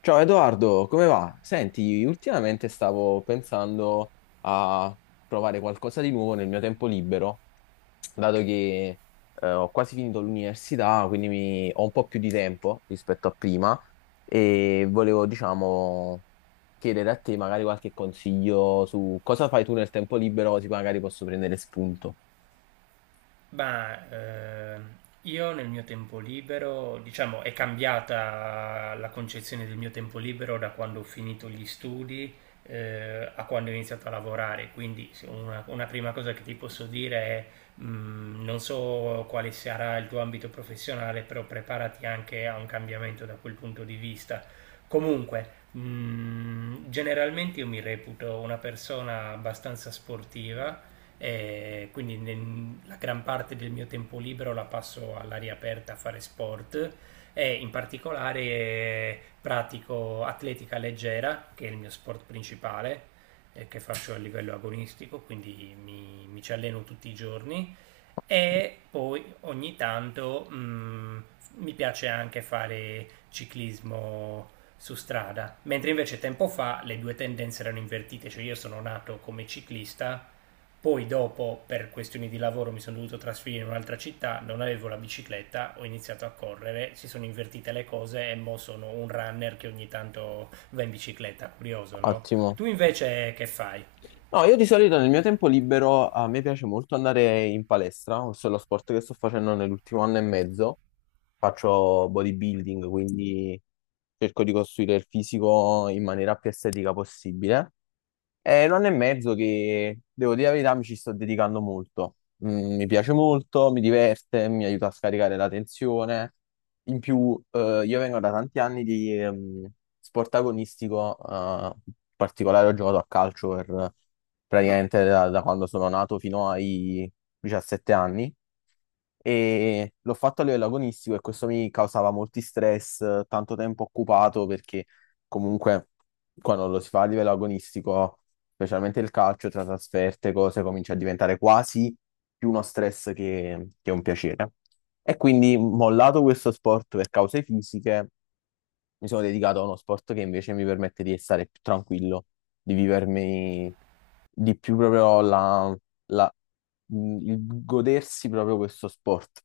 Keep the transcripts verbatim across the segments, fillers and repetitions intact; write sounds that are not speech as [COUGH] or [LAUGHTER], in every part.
Ciao Edoardo, come va? Senti, ultimamente stavo pensando a provare qualcosa di nuovo nel mio tempo libero, dato che eh, ho quasi finito l'università, quindi mi- ho un po' più di tempo rispetto a prima e volevo, diciamo, chiedere a te magari qualche consiglio su cosa fai tu nel tempo libero, così magari posso prendere spunto. Ma ehm, io nel mio tempo libero, diciamo, è cambiata la concezione del mio tempo libero da quando ho finito gli studi, eh, a quando ho iniziato a lavorare. Quindi se una, una prima cosa che ti posso dire è, mh, non so quale sarà il tuo ambito professionale, però preparati anche a un cambiamento da quel punto di vista. Comunque, mh, generalmente io mi reputo una persona abbastanza sportiva, eh, quindi nel- la gran parte del mio tempo libero la passo all'aria aperta a fare sport e in particolare eh, pratico atletica leggera, che è il mio sport principale, eh, che faccio a livello agonistico, quindi mi, mi ci alleno tutti i giorni e poi ogni tanto mm, mi piace anche fare ciclismo su strada, mentre invece tempo fa le due tendenze erano invertite, cioè io sono nato come ciclista, poi dopo per questioni di lavoro mi sono dovuto trasferire in un'altra città, non avevo la bicicletta, ho iniziato a correre, si sono invertite le cose e mo sono un runner che ogni tanto va in bicicletta, curioso, no? Ottimo. Tu invece che fai? No, io di solito nel mio tempo libero a me piace molto andare in palestra, questo è lo sport che sto facendo nell'ultimo anno e mezzo. Faccio bodybuilding, quindi cerco di costruire il fisico in maniera più estetica possibile. È un anno e mezzo che, devo dire la verità, mi ci sto dedicando molto. Mm, mi piace molto, mi diverte, mi aiuta a scaricare la tensione. In più, eh, io vengo da tanti anni di ehm, sport agonistico, eh, in particolare ho giocato a calcio per eh, praticamente da, da quando sono nato fino ai diciassette anni e l'ho fatto a livello agonistico e questo mi causava molti stress, eh, tanto tempo occupato perché comunque quando lo si fa a livello agonistico specialmente il calcio tra trasferte, cose, comincia a diventare quasi più uno stress che, che un piacere. E quindi, mollato questo sport per cause fisiche, mi sono dedicato a uno sport che invece mi permette di stare più tranquillo, di vivermi di più proprio la, la- il godersi proprio questo sport.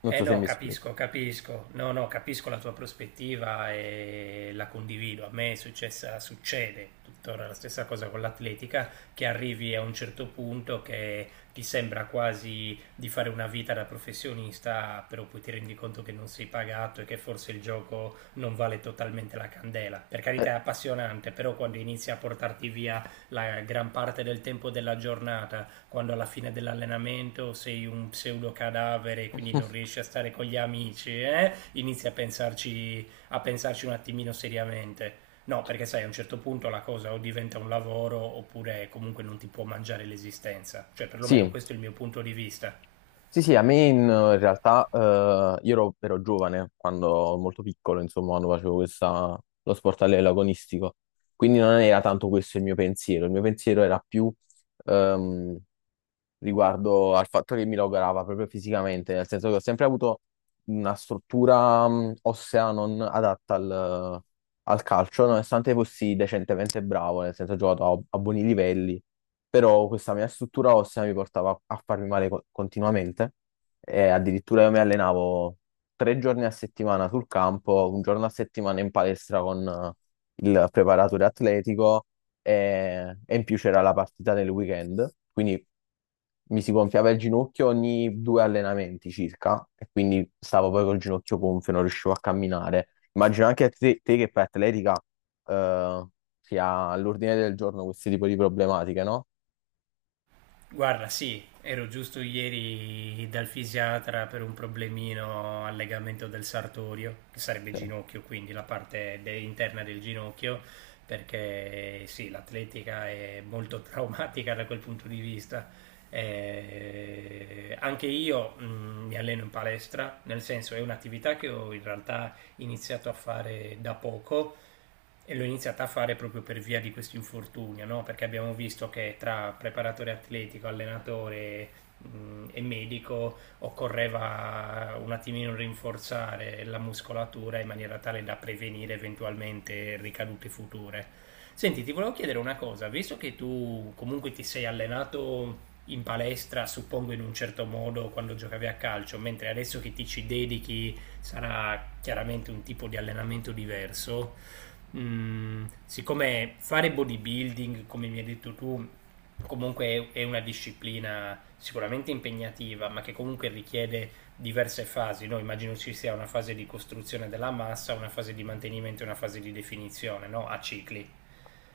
Non Eh so se no, mi spiego. capisco, capisco. No, no, capisco la tua prospettiva e la condivido. A me è successa, succede tuttora la stessa cosa con l'atletica, che arrivi a un certo punto che ti sembra quasi di fare una vita da professionista, però poi ti rendi conto che non sei pagato e che forse il gioco non vale totalmente la candela. Per carità è appassionante, però quando inizi a portarti via la gran parte del tempo della giornata, quando alla fine dell'allenamento sei un pseudo cadavere e quindi non [LAUGHS] riesci a stare con gli amici, eh? Inizi a pensarci, a pensarci un attimino seriamente. No, perché sai, a un certo punto la cosa o diventa un lavoro oppure comunque non ti può mangiare l'esistenza. Cioè, perlomeno Sì, questo è il mio punto di vista. sì, sì, a me in in realtà eh, io ero, ero giovane quando molto piccolo, insomma, quando facevo questa, lo sport all'agonistico, quindi non era tanto questo il mio pensiero, il mio pensiero era più ehm, riguardo al fatto che mi logorava proprio fisicamente, nel senso che ho sempre avuto una struttura mh, ossea non adatta al, al calcio, nonostante fossi decentemente bravo, nel senso ho giocato a, a buoni livelli, però questa mia struttura ossea mi portava a farmi male co- continuamente e addirittura io mi allenavo tre giorni a settimana sul campo, un giorno a settimana in palestra con eh, il preparatore atletico e, e in più c'era la partita nel weekend, quindi mi si gonfiava il ginocchio ogni due allenamenti circa e quindi stavo poi col ginocchio gonfio, non riuscivo a camminare. Immagino anche a te, te che fai atletica eh, sia all'ordine del giorno questo tipo di problematiche, no? Guarda, sì, ero giusto ieri dal fisiatra per un problemino al legamento del sartorio, che sarebbe Sì. ginocchio, quindi la parte de- interna del ginocchio, perché sì, l'atletica è molto [LAUGHS] traumatica da quel punto di vista. Eh, anche io mh, mi alleno in palestra, nel senso è un'attività che ho in realtà iniziato a fare da poco e l'ho iniziata a fare proprio per via di questo infortunio, no? Perché abbiamo visto che tra preparatore atletico, allenatore, mh, e medico occorreva un attimino rinforzare la muscolatura in maniera tale da prevenire eventualmente ricadute future. Senti, ti volevo chiedere una cosa, visto che tu comunque ti sei allenato in palestra, suppongo in un certo modo quando giocavi a calcio, mentre adesso che ti ci dedichi sarà chiaramente un tipo di allenamento diverso. Mm, siccome fare bodybuilding, come mi hai detto tu, comunque è una disciplina sicuramente impegnativa, ma che comunque richiede diverse fasi, no? Immagino ci sia una fase di costruzione della massa, una fase di mantenimento e una fase di definizione, no? A cicli.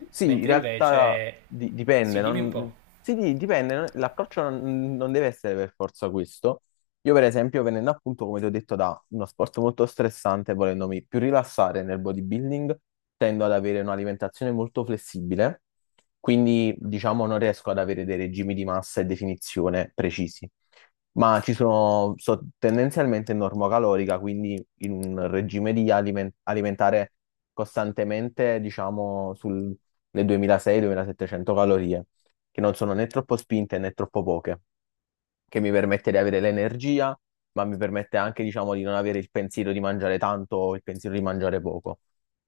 Sì, in Mentre realtà invece, di- dipende, sì, dimmi un non- po'. sì, di- dipende, non- l'approccio non, non deve essere per forza questo. Io per esempio, venendo appunto, come ti ho detto, da uno sport molto stressante, volendomi più rilassare nel bodybuilding, tendo ad avere un'alimentazione molto flessibile, quindi diciamo non riesco ad avere dei regimi di massa e definizione precisi. Ma ci sono, so tendenzialmente normocalorica, quindi in un regime di aliment- alimentare costantemente, diciamo, le duemilaseicento a duemilasettecento calorie, che non sono né troppo spinte né troppo poche che mi permette di avere l'energia, ma mi permette anche, diciamo, di non avere il pensiero di mangiare tanto o il pensiero di mangiare poco.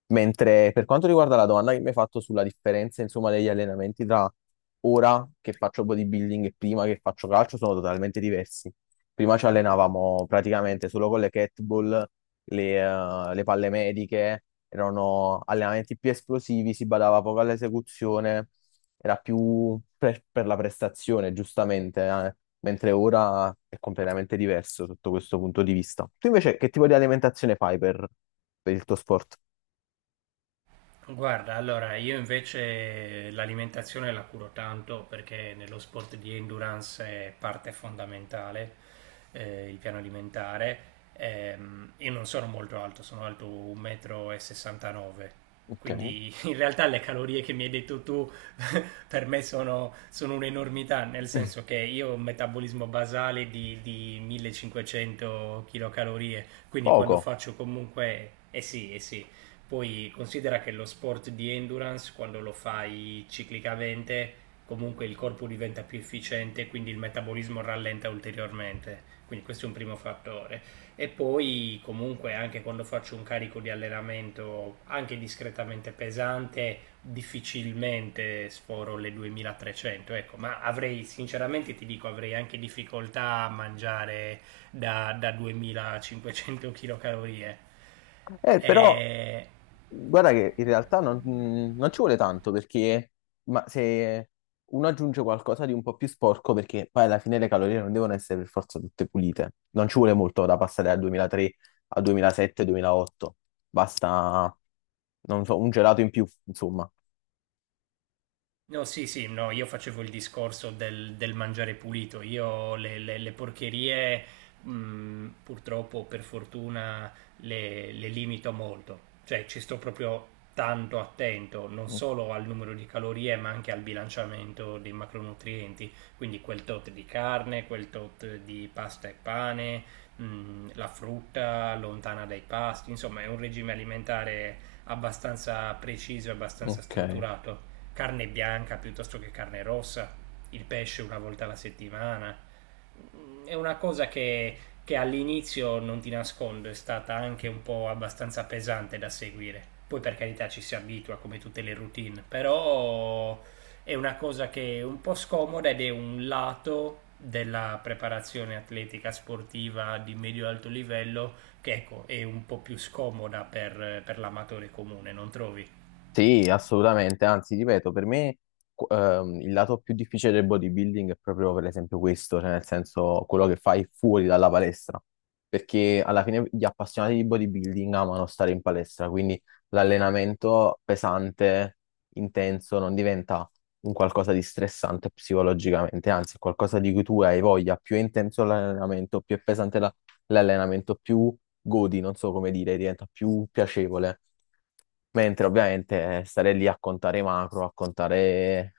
Mentre per quanto riguarda la domanda che mi hai fatto sulla differenza, insomma, degli allenamenti tra ora che faccio bodybuilding e prima che faccio calcio, sono totalmente diversi. Prima ci allenavamo praticamente solo con le kettlebell, le, eh, le palle mediche, erano allenamenti più esplosivi, si badava poco all'esecuzione, era più per, per la prestazione, giustamente, eh, mentre ora è completamente diverso sotto questo punto di vista. Tu invece che tipo di alimentazione fai per, per il tuo sport? Guarda, allora io invece l'alimentazione la curo tanto perché nello sport di endurance è parte fondamentale, eh, il piano alimentare. Ehm, io non sono molto alto, sono alto uno virgola sessantanove m, Ok. quindi [LAUGHS] in realtà le calorie che mi hai detto tu [LAUGHS] per me sono, sono un'enormità, nel senso che [LAUGHS] io ho un metabolismo basale di, di millecinquecento kcal, quindi quando Poco. faccio comunque, eh sì, eh sì, poi considera che lo sport di endurance, quando lo fai ciclicamente, comunque il corpo diventa più efficiente, quindi il metabolismo rallenta ulteriormente. Quindi questo è un primo fattore. E poi comunque anche quando faccio un carico di allenamento anche discretamente pesante, difficilmente sforo le duemilatrecento, ecco, ma avrei, sinceramente ti dico, avrei anche difficoltà a mangiare da, da duemilacinquecento kcal. Eh, E però, [LAUGHS] guarda che in realtà non, non ci vuole tanto perché, ma se uno aggiunge qualcosa di un po' più sporco, perché poi alla fine le calorie non devono essere per forza tutte pulite, non ci vuole molto da passare dal duemilatré al duemilasette, duemilaotto, basta, non so, un gelato in più, insomma. no, sì, sì, no, io facevo il discorso del, del mangiare pulito. Io le, le- le porcherie, mh, purtroppo, per fortuna, le, le limito molto. Cioè, ci sto proprio tanto attento, non Mm, solo al numero di calorie, ma anche al bilanciamento dei macronutrienti. Quindi quel tot di carne, quel tot di pasta e pane, mh, la frutta lontana dai pasti. Insomma, è un regime alimentare abbastanza preciso e abbastanza ok. strutturato, carne bianca piuttosto che carne rossa, il pesce una volta alla settimana. È una cosa che, che all'inizio, non ti nascondo, è stata anche un po' abbastanza pesante da seguire. Poi per carità ci si abitua come tutte le routine, però è una cosa che è un po' scomoda ed è un lato della preparazione atletica sportiva di medio-alto livello che, ecco, è un po' più scomoda per, per l'amatore comune, non trovi? Sì, assolutamente, anzi, ripeto, per me qu- ehm, il lato più difficile del bodybuilding è proprio per esempio questo, cioè nel senso quello che fai fuori dalla palestra, perché alla fine gli appassionati di bodybuilding amano stare in palestra, quindi l'allenamento pesante, intenso, non diventa un qualcosa di stressante psicologicamente, anzi, è qualcosa di cui tu hai voglia, più è intenso l'allenamento, più è pesante la- l'allenamento, più godi, non so come dire, diventa più piacevole. Mentre ovviamente eh, stare lì a contare i macro, a contare,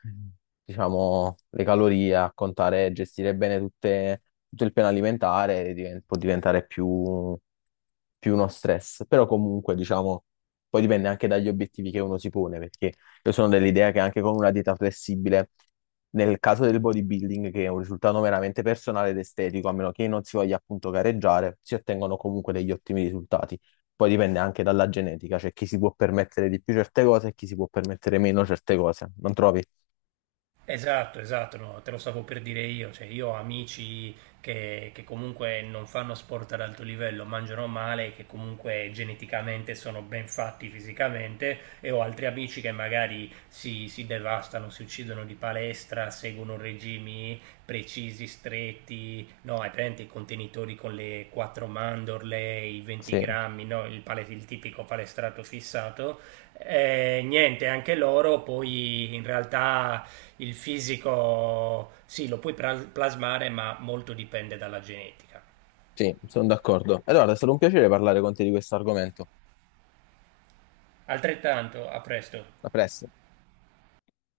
diciamo, le calorie, a contare, gestire bene tutte- tutto il piano alimentare diven- può diventare più, più uno stress. Però comunque, diciamo, poi dipende anche dagli obiettivi che uno si pone, perché io sono dell'idea che anche con una dieta flessibile, nel caso del bodybuilding, che è un risultato meramente personale ed estetico, a meno che non si voglia appunto gareggiare, si ottengono comunque degli ottimi risultati. Poi dipende anche dalla genetica, cioè chi si può permettere di più certe cose e chi si può permettere meno certe cose, non trovi? Esatto, esatto, no, te lo stavo per dire io, cioè io ho amici che, che comunque non fanno sport ad alto livello, mangiano male, che comunque geneticamente sono ben fatti fisicamente e ho altri amici che magari si, si devastano, si uccidono di palestra, seguono regimi precisi, stretti, no, hai presente i contenitori con le quattro mandorle, i venti Sì, grammi, no, il, pale- il tipico palestrato fissato. Eh, niente, anche loro poi in realtà il fisico sì, lo puoi pras- plasmare, ma molto dipende dalla genetica. sì, sono d'accordo. Allora, è stato un piacere parlare con te di questo argomento. Altrettanto, a presto. A presto.